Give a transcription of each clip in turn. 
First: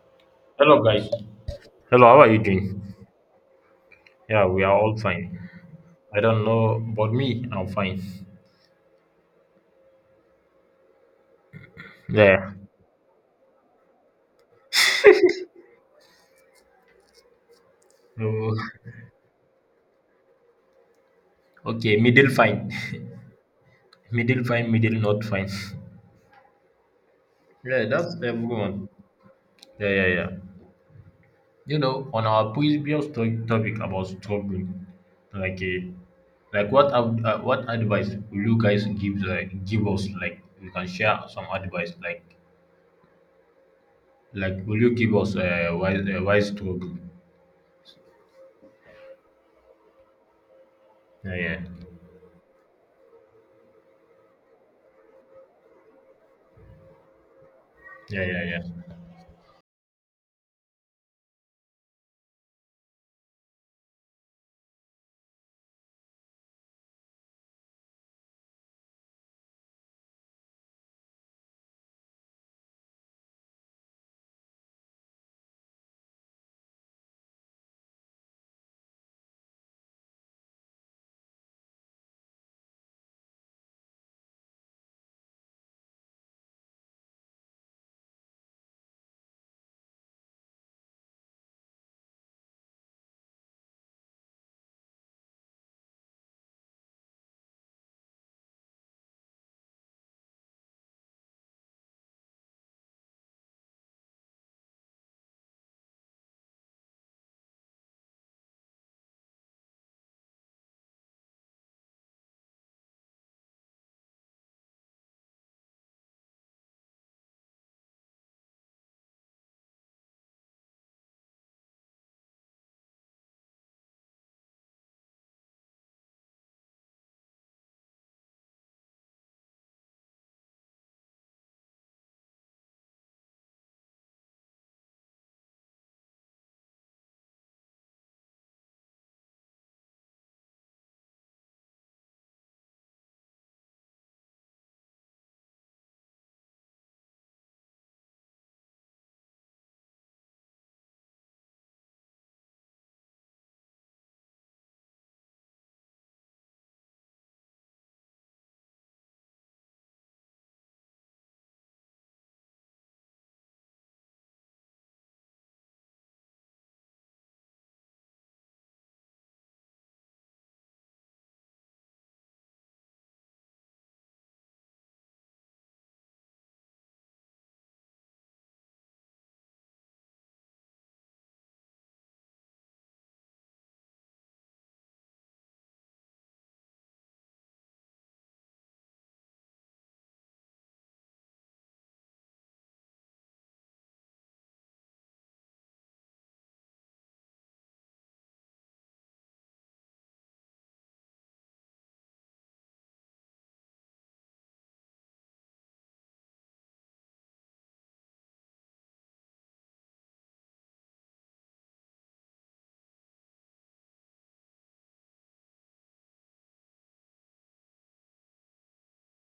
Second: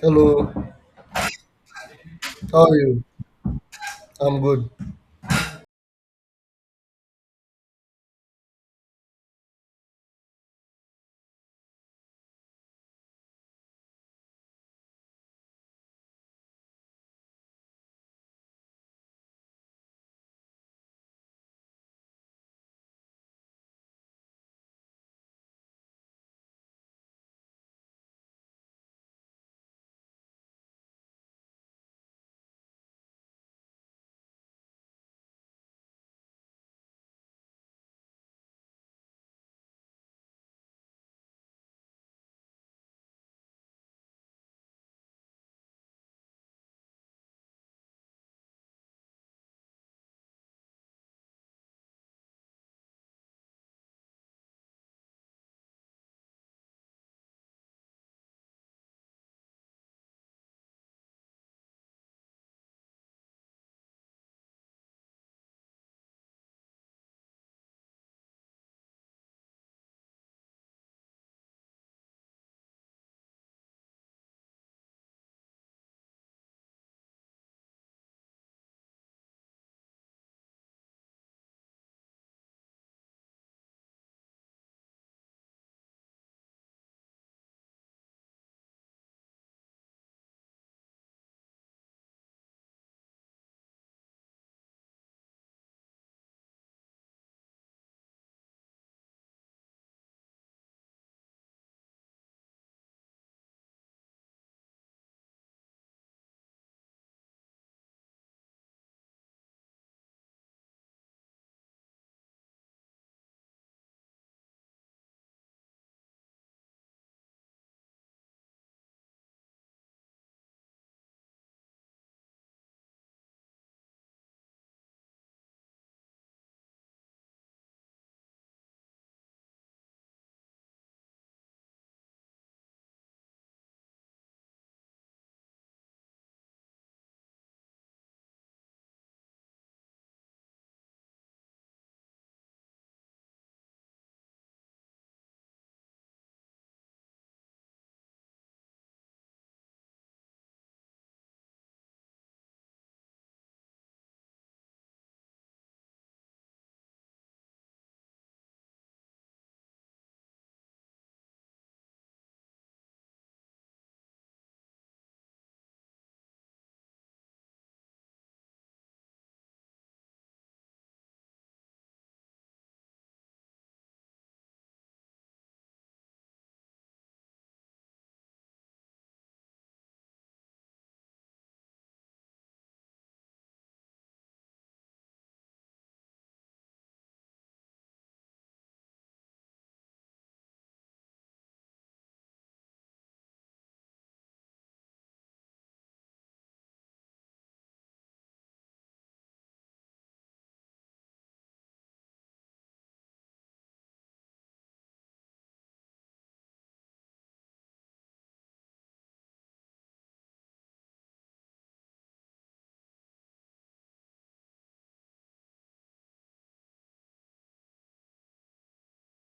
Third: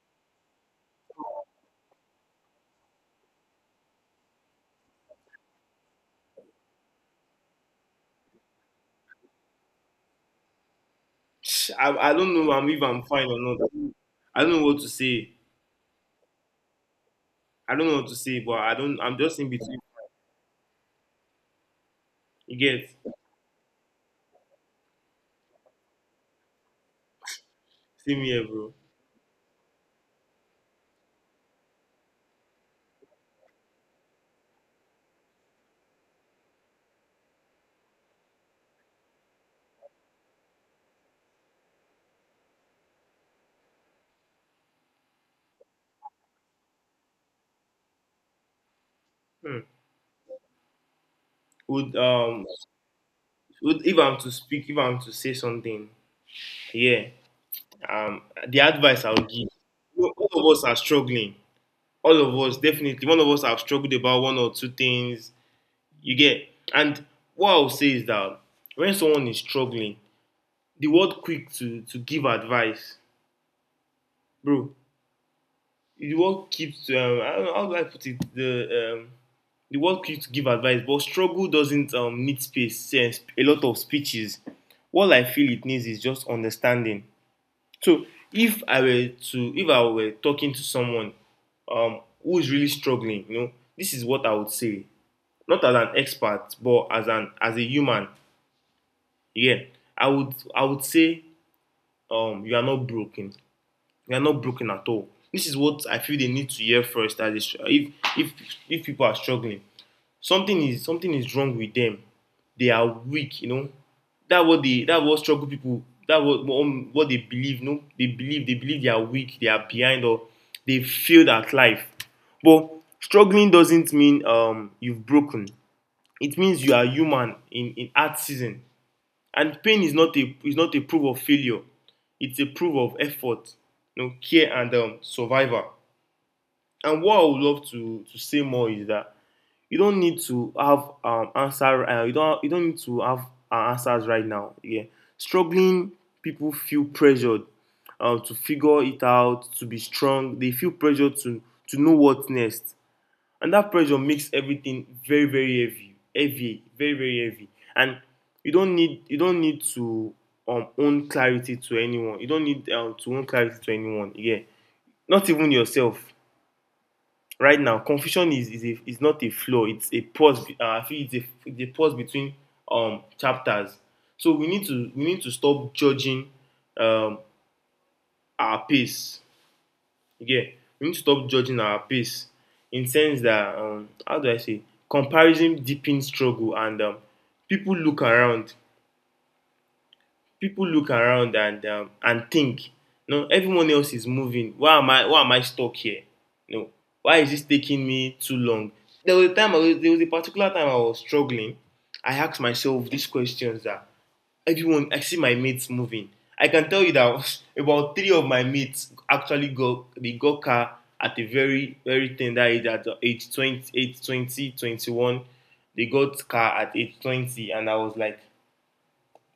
Hello, Hello, guys. Hello, how are you how are doing? you? I'm Yeah, we good. are all fine. I don't know, but me, I'm fine. I don't Yeah. know if I'm fine or not. I don't know what to say. I don't know what to say, So, but I don't. I'm just in between. okay, middle You fine, get middle fine, middle not fine. Yeah, that's see me here, bro. everyone. Yeah, yeah, yeah. You know, on our previous topic about struggling, like a, like what what advice will you guys give give us? Like, you can share some advice. Like will you give us a wise wise struggle? Hmm. Yeah, yeah, Would um would if I'm to speak, if I'm to say something, yeah. Um, yeah, yeah, the yeah. advice I'll give. You all of us are struggling. All of us definitely. One of us have struggled about one or two things. You get. And what I'll say is that when someone is struggling, the world quick to give advice, bro. The world keeps I don't know, how do I put it the world keeps give advice, but struggle doesn't need space, and a lot of speeches. What I feel it needs is just understanding. So if I were talking to someone who is really struggling, this is what I would say. Not as an expert, but as an as a human. Yeah, I would say you are not broken. We are not broken at all. This is what I feel they need to hear first. As if if if people are struggling, something is wrong with them. They are weak, you know, that what they that what struggle people that what they believe. No, they believe they are weak, they are behind, or they failed at life. But struggling doesn't mean you've broken. It means you are human in hard season, and pain is not a proof of failure. It's a proof of effort, you know, care and survival. And what I would love to say more is that you don't need to have answer. You don't need to have answers right now. Yeah, struggling people feel pressured to figure it out, to be strong. They feel pressured to know what's next, and that pressure makes everything very heavy, heavy very very heavy and you don't need to own clarity to anyone. You don't need to own clarity to anyone, yeah, not even yourself right now. Confusion is not a flaw. It's a pause. I feel it's it's a pause between chapters. So we need to stop judging um our pace. Yeah, we need to stop judging our pace, in sense that how do I say, comparison deepens struggle and people look around. People look around and think, no, everyone else is moving. Why am I stuck here? No, why is this taking me too long? There was a particular time I was struggling. I asked myself these questions, that everyone I see, my mates moving. I can tell you that about three of my mates actually got they got car at a very very tender age, at age 20 21. They got car at age 20 and I was like,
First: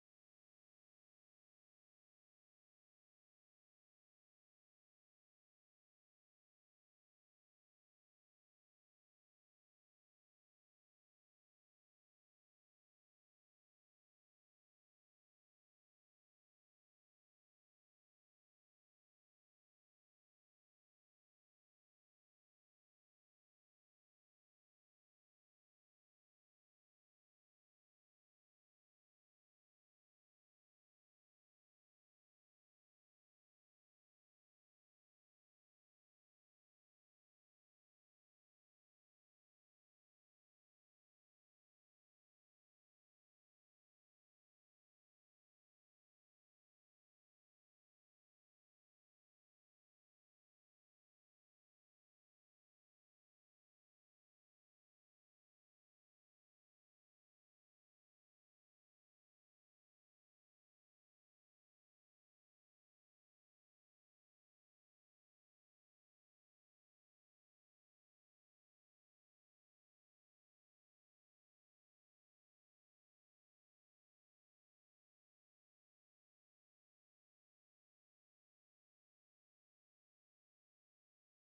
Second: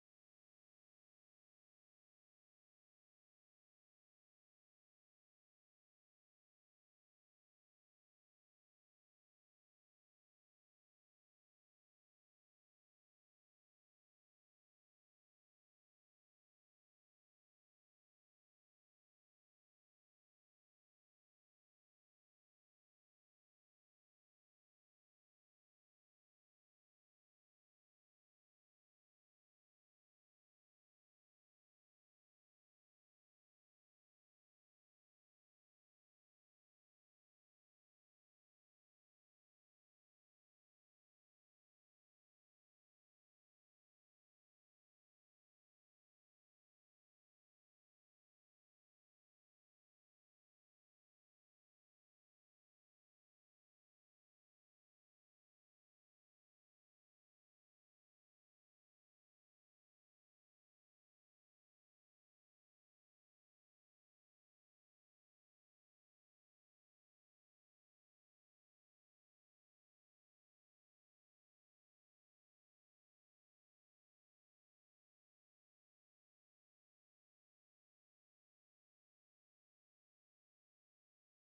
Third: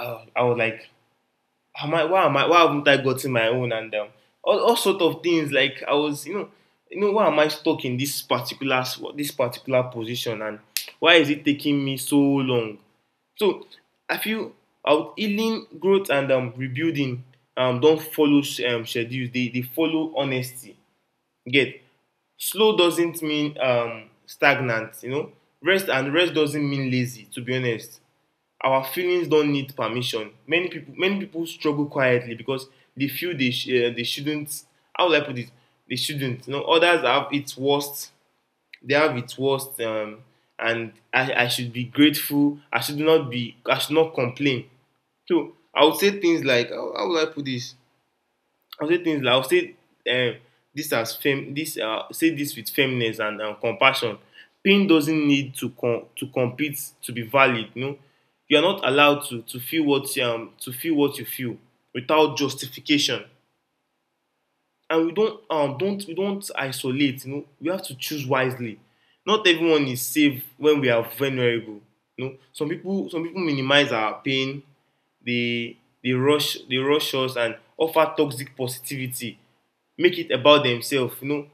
I was like, how am I, why haven't I gotten my own? And all sort of things. Like I was, you know, why am I stuck in this particular, this particular position? And why is it taking me so long? So I feel out healing, growth, and rebuilding don't follow schedules. They follow honesty. You get, slow doesn't mean stagnant. You know, rest doesn't mean lazy. To be honest, our feelings don't need permission. Many people struggle quietly because they feel they shouldn't. How will I put it? They shouldn't. You know, others have its worst. They have its worst, and I should be grateful. I should not be. I should not complain. So I would say things like, how will I put this? I'll say um, this as firm, this say this with firmness and compassion. Pain doesn't need to compete to be valid. You know, you are not allowed to feel what you feel without justification. And we don't isolate. You know, we have to choose wisely. Not everyone is safe when we are vulnerable. You know, some people minimize our pain. They they rush us and offer toxic positivity, make it about themselves, you know.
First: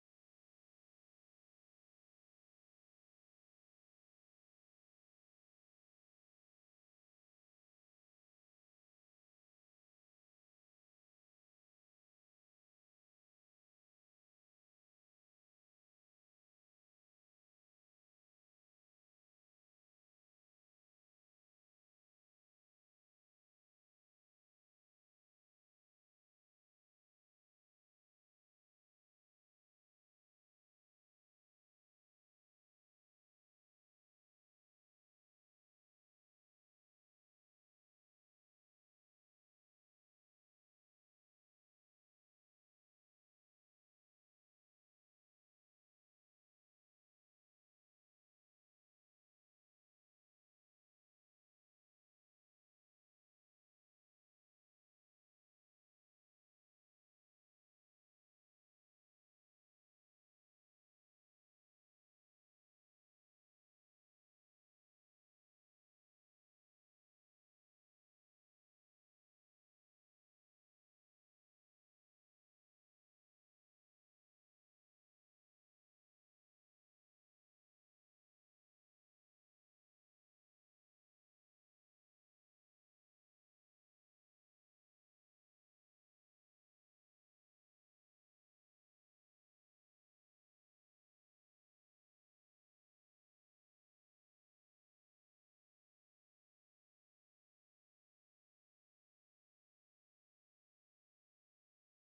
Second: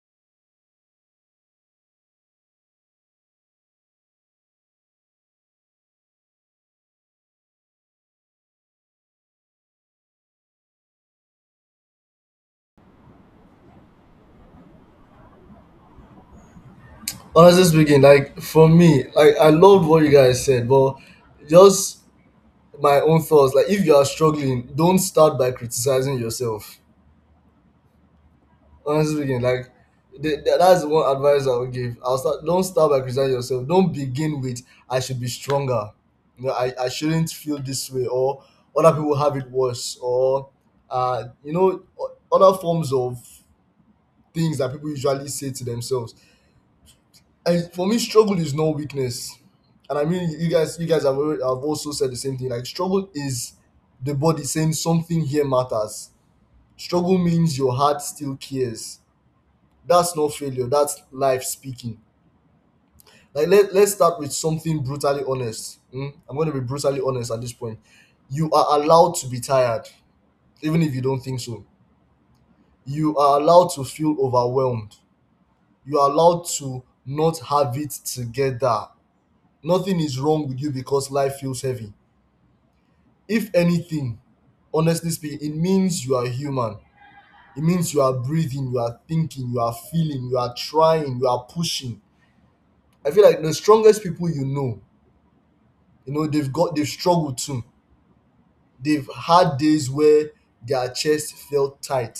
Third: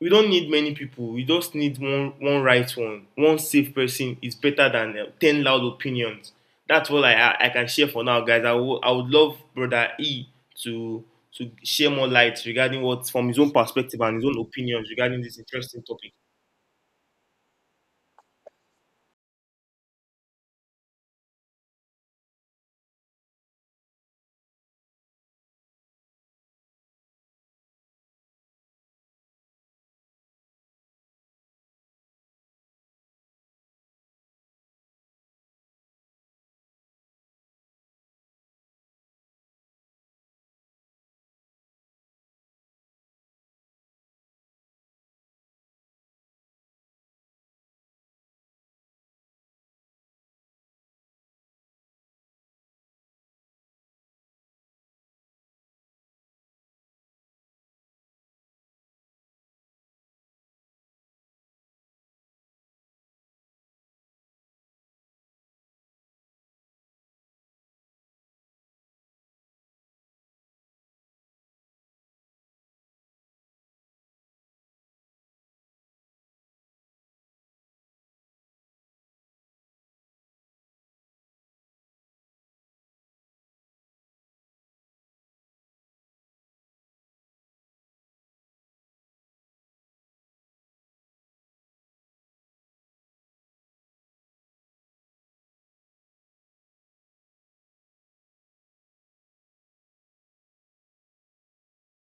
We don't need many people. We just need one right, one safe person is better than 10 loud opinions. That's all I can share for now, guys. I would love brother E to share more light regarding what from his own perspective and his own opinions regarding this interesting topic. Honestly speaking, like for me, like I loved what you guys said, but just my own thoughts. Like if you are struggling, don't start by criticizing yourself. Honestly speaking, like that's the one advice I would give. I'll start. Don't start by criticizing yourself. Don't begin with I should be stronger. You know, I shouldn't feel this way, or other people have it worse, or you know, other forms of things that people usually say to themselves. And for me, struggle is no weakness. And I mean, you guys have already have also said the same thing. Like, struggle is the body saying something here matters. Struggle means your heart still cares. That's not failure, that's life speaking. Like, let's start with something brutally honest, mm? I'm going to be brutally honest at this point. You are allowed to be tired, even if you don't think so. You are allowed to feel overwhelmed. You are allowed to not have it together. Nothing is wrong with you because life feels heavy. If anything, honestly speaking, it means you are human. It means you are breathing, you are thinking, you are feeling, you are trying, you are pushing. I feel like the strongest people, you know, they've struggled too. They've had days where their chest felt tight,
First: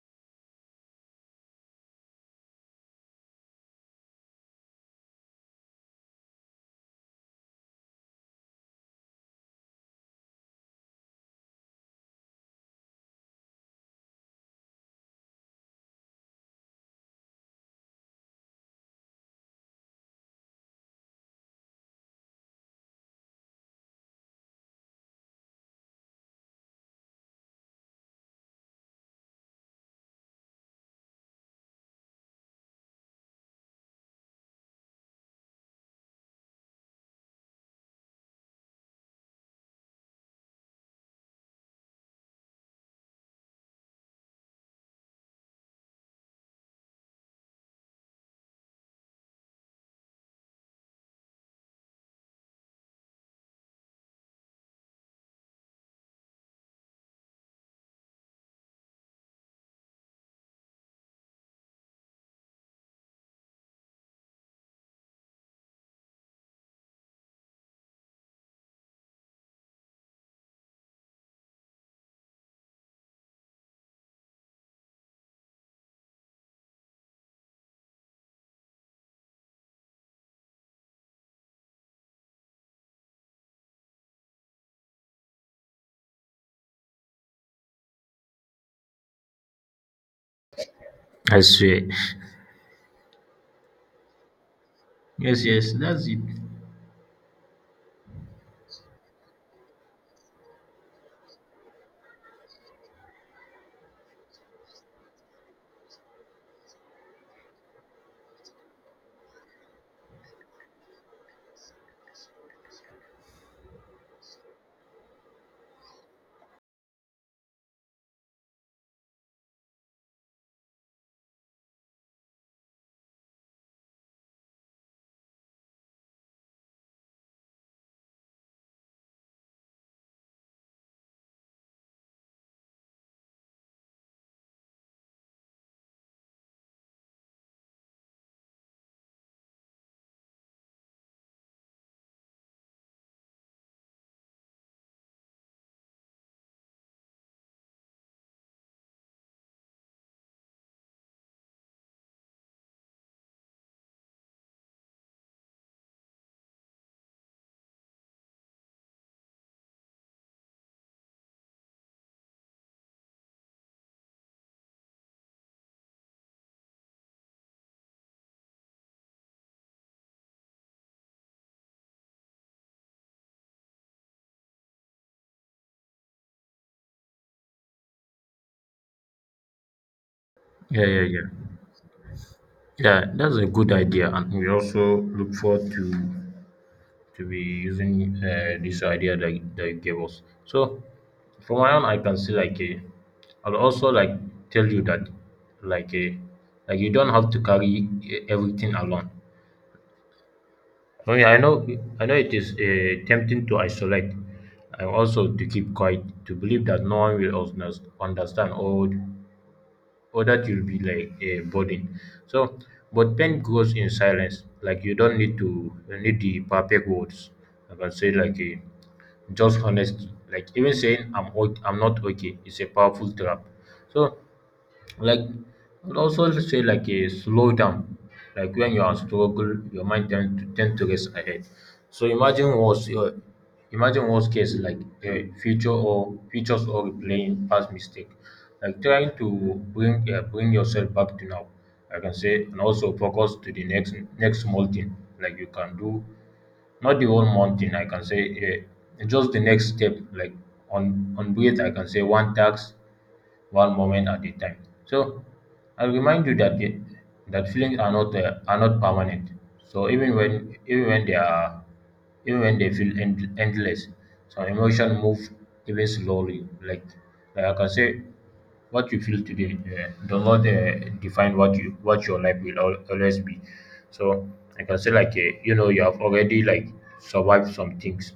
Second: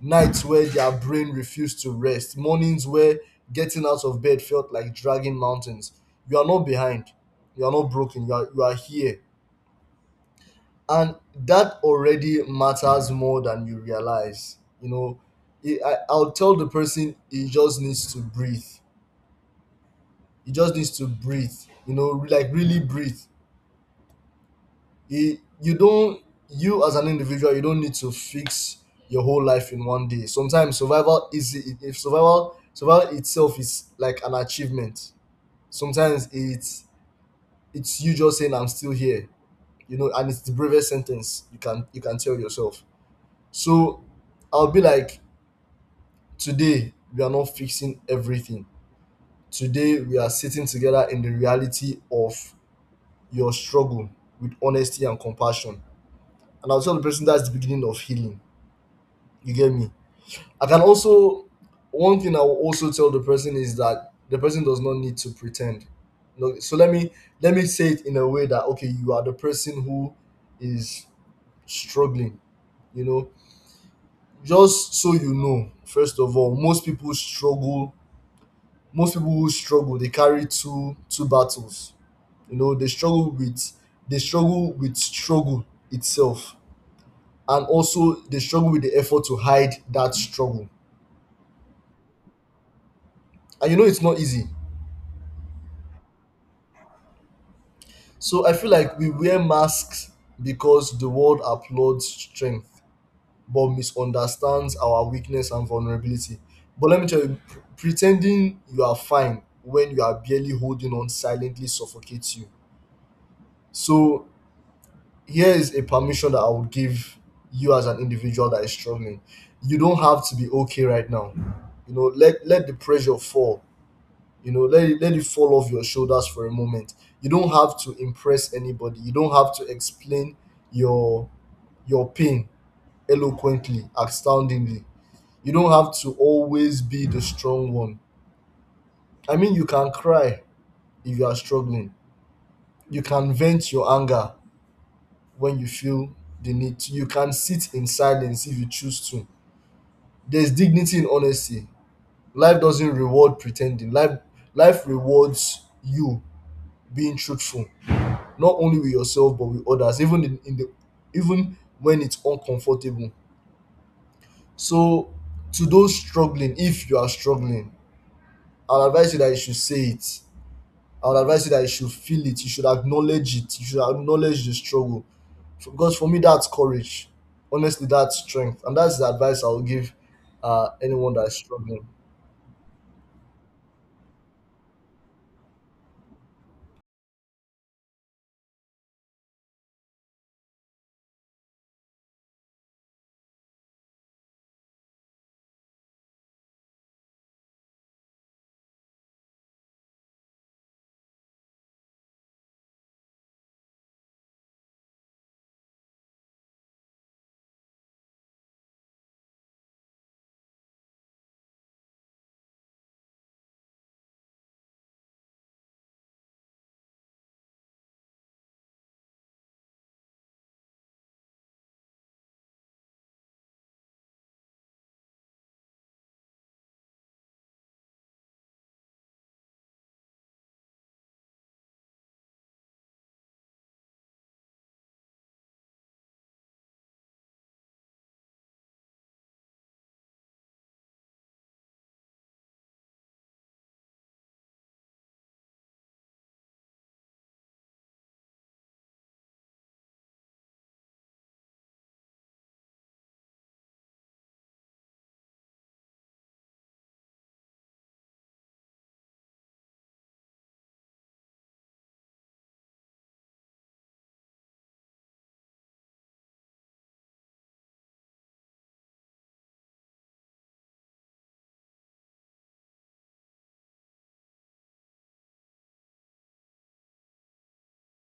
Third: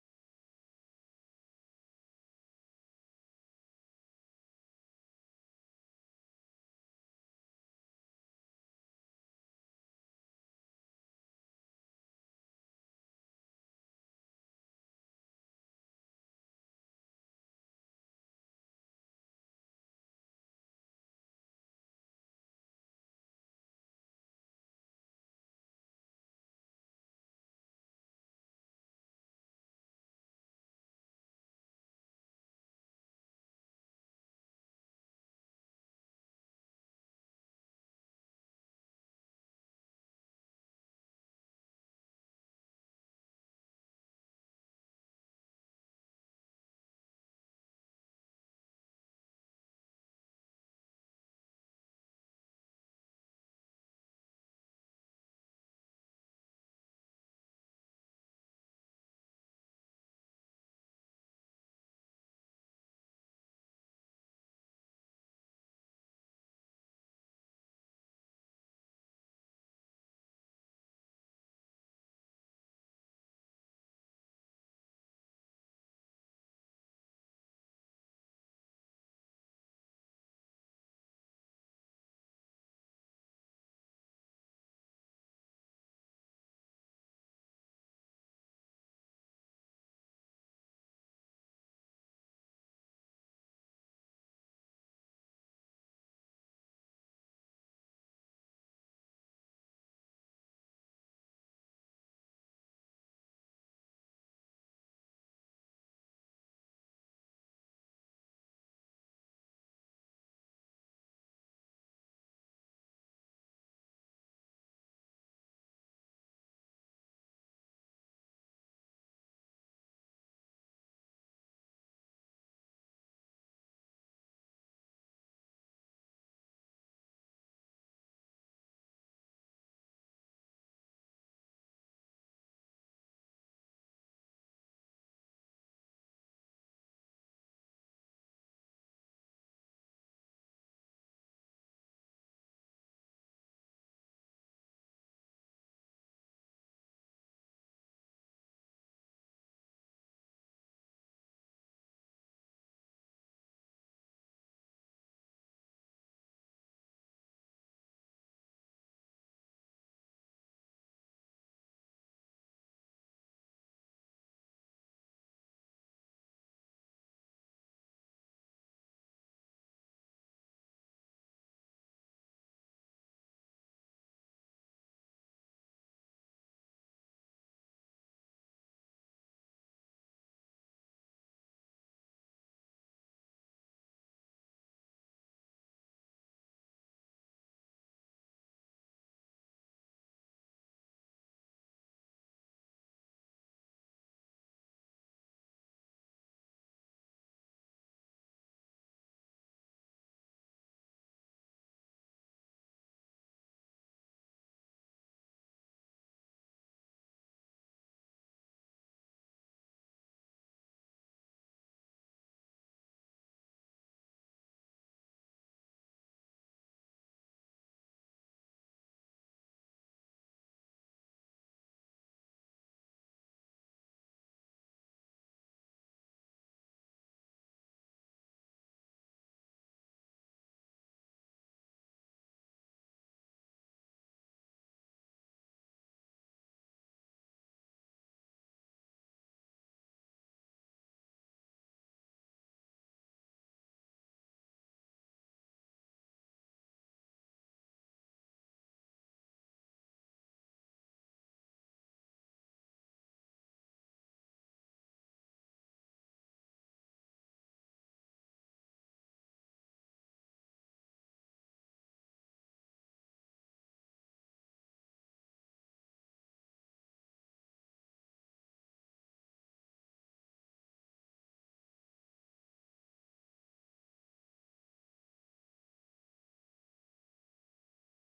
nights where their brain refused to rest, mornings where getting out of bed felt like dragging mountains. You are not behind. You are not broken. You are, you are here, and that already matters more than you realize, you know. I'll tell the person he just needs to breathe. He just needs to breathe, you know, like really breathe. You don't, you as an individual, you don't need to fix your whole life in one day. Sometimes survival is, if survival itself is like an achievement. Sometimes it's, you just saying I'm still here, you know, and it's the bravest sentence you can, you can tell yourself. So I'll be like, today, we are not fixing everything. Today, we are sitting together in the reality of your struggle with honesty and compassion. And I'll tell the person, that's the beginning of healing. You get me? I can also, one thing I will also tell the person is that the person does not need to pretend. No, so let me, let me say it in a way that, okay, you are the person who is struggling. You know, just so you know, first of all, most people struggle, most people who struggle, they carry two battles. You know, they struggle with, they struggle with struggle itself, and also they struggle with the effort to hide that struggle. I swear. And you know, it's not easy. Yes, yes, that's it. So I feel like we wear masks because the world applauds strength but misunderstands our weakness and vulnerability. But let me tell you, pretending you are fine when you are barely holding on silently suffocates you. So here is a permission that I would give you as an individual that is struggling. You don't have to be okay right now. You know, let the pressure fall. You know, let it fall off your shoulders for a moment. You don't have to impress anybody. You don't have to explain your your pain eloquently, astoundingly. You don't have to always be the strong one. I mean, you can cry if you are struggling. You can vent your anger when you feel the need to. You can sit in silence if you choose to. There's dignity in honesty. Life doesn't reward pretending. Life rewards you being truthful, not only with yourself but with others, even in the even when it's uncomfortable. So to those struggling, if you are struggling, I'll advise you that you should say it. I would advise you that you should feel it, you should acknowledge it, you should acknowledge the struggle. So, because for me, that's courage. Honestly, that's strength. And that's the advice I'll give Yeah, yeah, anyone yeah. that's struggling. Yeah, that's a good idea, and we also look forward to be using this idea that you gave us. So, from my own, I can see like a. I'll also like tell you that, like a, like you don't have to carry eh, everything alone. Oh yeah, I know. I know it is tempting to isolate, and also to keep quiet, to believe that no one will understand or that you will be like a burden. So, but pain grows in silence. Like you don't need to you need the perfect words. Like I say, like a just honest. Like even saying I'm not okay is a powerful trap. So like and also say like a slow down like when you are struggle your mind tend to race ahead, so imagine what's your, imagine worst case like a future or futures or replaying past mistake, like trying to bring bring yourself back to now. I can say and also focus to the next small thing like you can do, not the whole month thing, I can say, eh, just the next step, like on breath, I can say one task, one moment at a time. So I'll remind you that the, that feelings are not permanent. So even when they are even when they feel end, endless, some emotion move even slowly. Like I can say what you feel today does not define what you what your life will always be. So I can say like you know you have already like survived some things,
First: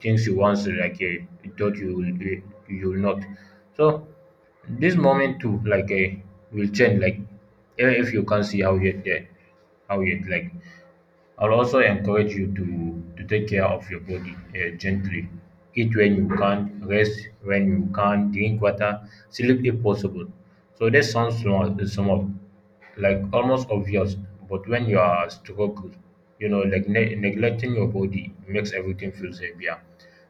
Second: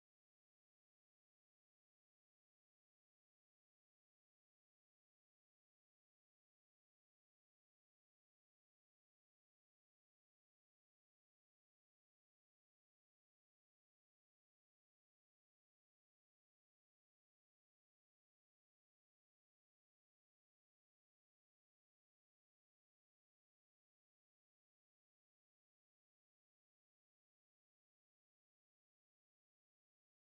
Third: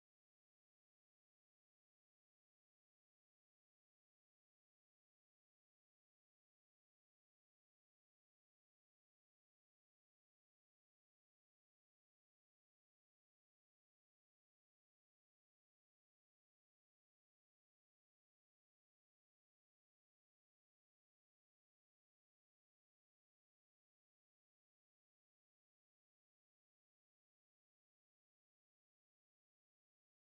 things you once thought you will not. So this moment too like will change, like even if you can't see how yet there, how yet like I'll also encourage you to take care of your body gently. Eat when you can, rest when you can, drink water, sleep if possible. So that sounds small, small, like almost obvious, but when you are struggled, you know, like neglecting your body makes everything feels heavier.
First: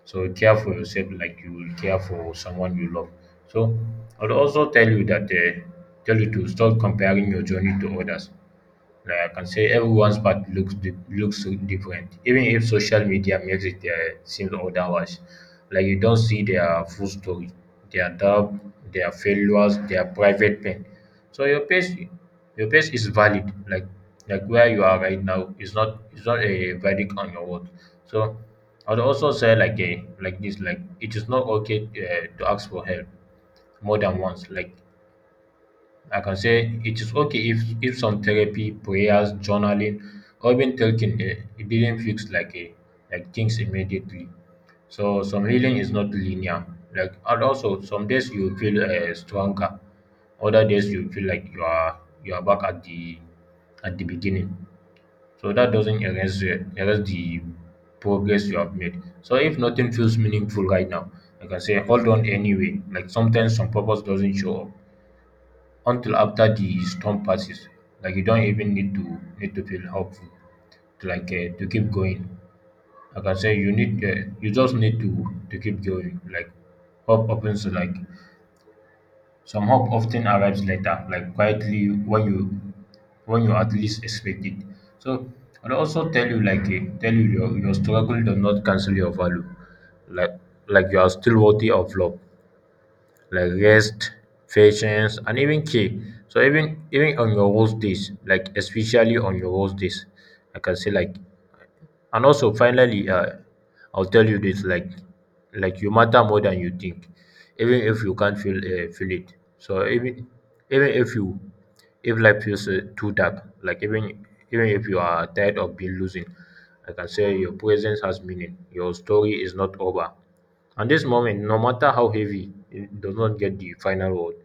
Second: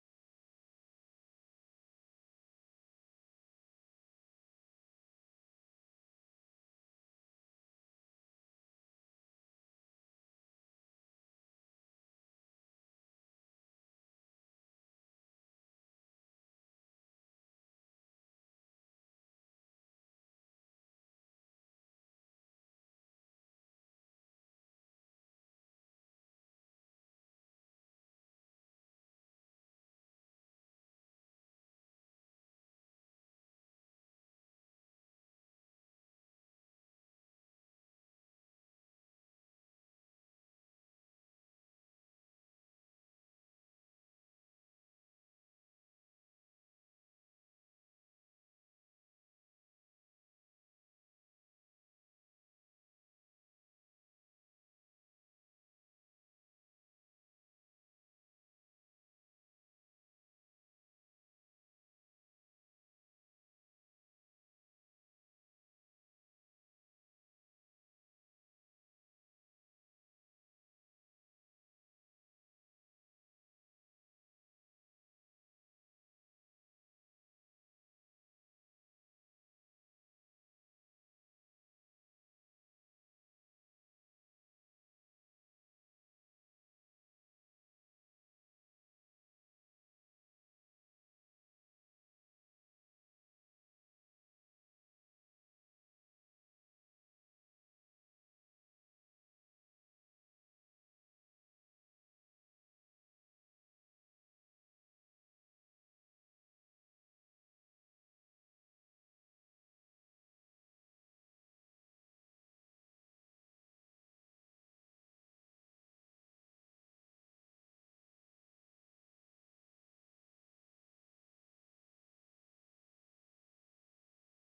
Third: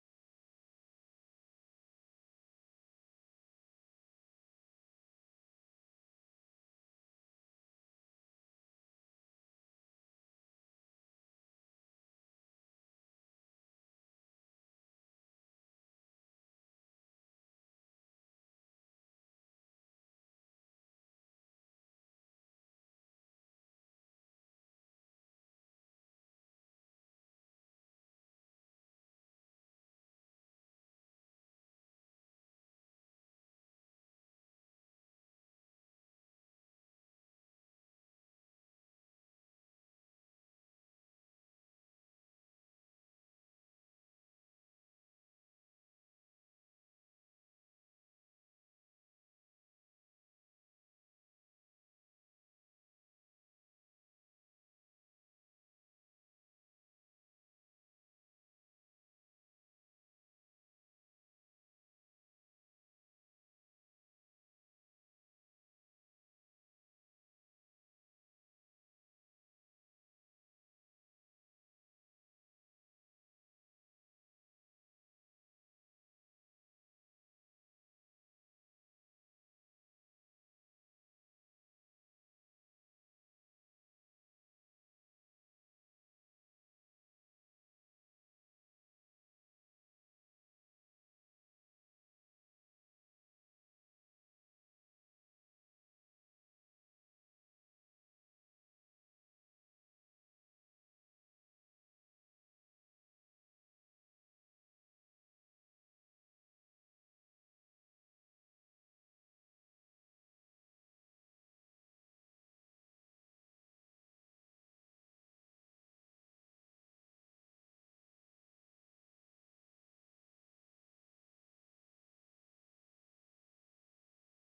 So care for yourself like you will care for someone you love. So I'll also tell you that tell you to stop comparing your journey to others. Like I can say everyone's path looks looks so different, even if social media makes it seem otherwise. Like you don't see their full story, their doubt, their failures, their private pain. So your pace is valid. Like where you are right now is not a verdict on your work. So I'd also say like a like this like it is not okay to ask for help more than once. Like I can say it is okay if some therapy, prayers, journaling, or even talking eh, it didn't fix like a like things immediately. So some healing is not linear. Like and also some days you feel stronger, other days you feel like you are back at the beginning. So that doesn't erase erase the progress you have made. So if nothing feels meaningful right now, I can say, hold on anyway. Like sometimes some purpose doesn't show up until after the storm passes. Like you don't even need to need to feel hopeful to like to keep going. Like I say, you need you just need to keep going. Like hope opens like some hope often arrives later, like quietly when you at least expect it. So I'll also tell you like eh, tell you your struggle does not cancel your value. Like like you are still worthy of love, like rest, patience, and even care. So even even on your worst days, like especially on your worst days, I can say like and also, finally, I'll tell you this: like you matter more than you think, even if you can't feel feel it. So even even if you if life feels too dark, like even even if you are tired of being losing, like I can say your presence has meaning. Your story is not over. And this moment, no matter how heavy, it does not get the final word.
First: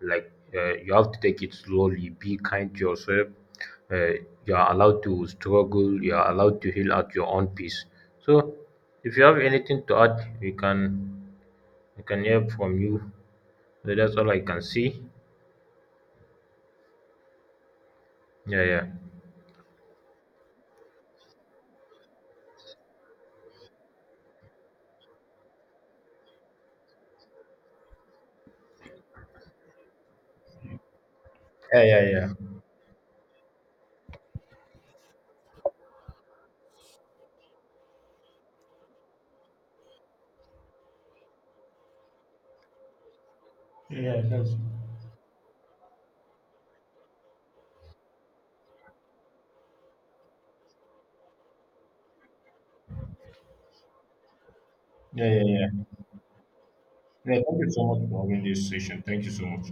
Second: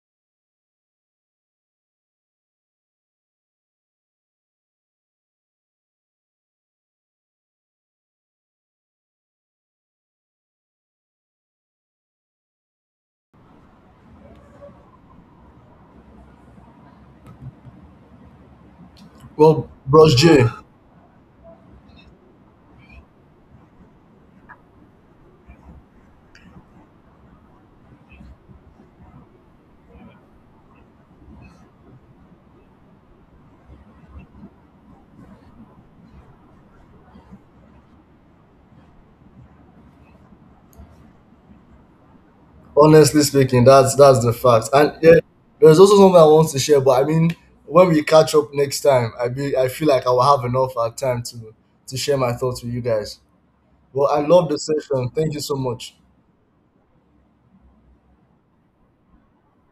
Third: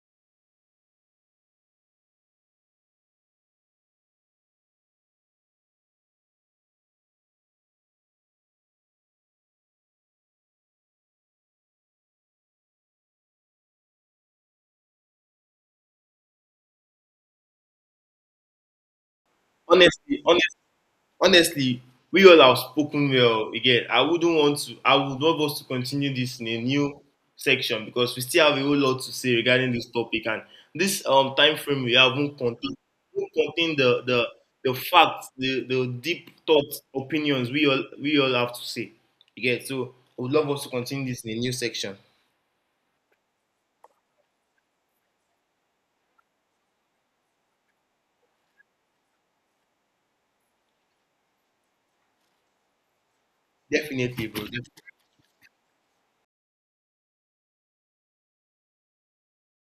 Like you have to take it slowly. Be kind to yourself, uh, you are allowed to struggle, you are allowed to heal at your own pace. So if you have anything to add, we can hear from you. So that's all I can see. Yeah, yeah. Well, Bros honestly J, honestly honestly, we all have spoken well again. I wouldn't want to, I would love us to continue this in a new section because we still have a whole lot to say regarding this topic. And this time frame we have won't contain the facts, the deep thoughts, opinions we all have to say. Again, so I would love us to continue this in a new section. honestly speaking, that's Yeah, yeah, that's the that's, fact. And yeah, there's also something I want to share, but I mean, when we catch up next time, I feel like I will have enough time to share my thoughts with you guys. Well, Definitely, I bro. love the session. yeah, Thank you yeah, so yeah. much. Yeah, thank you so much for having this session. Thank you so much.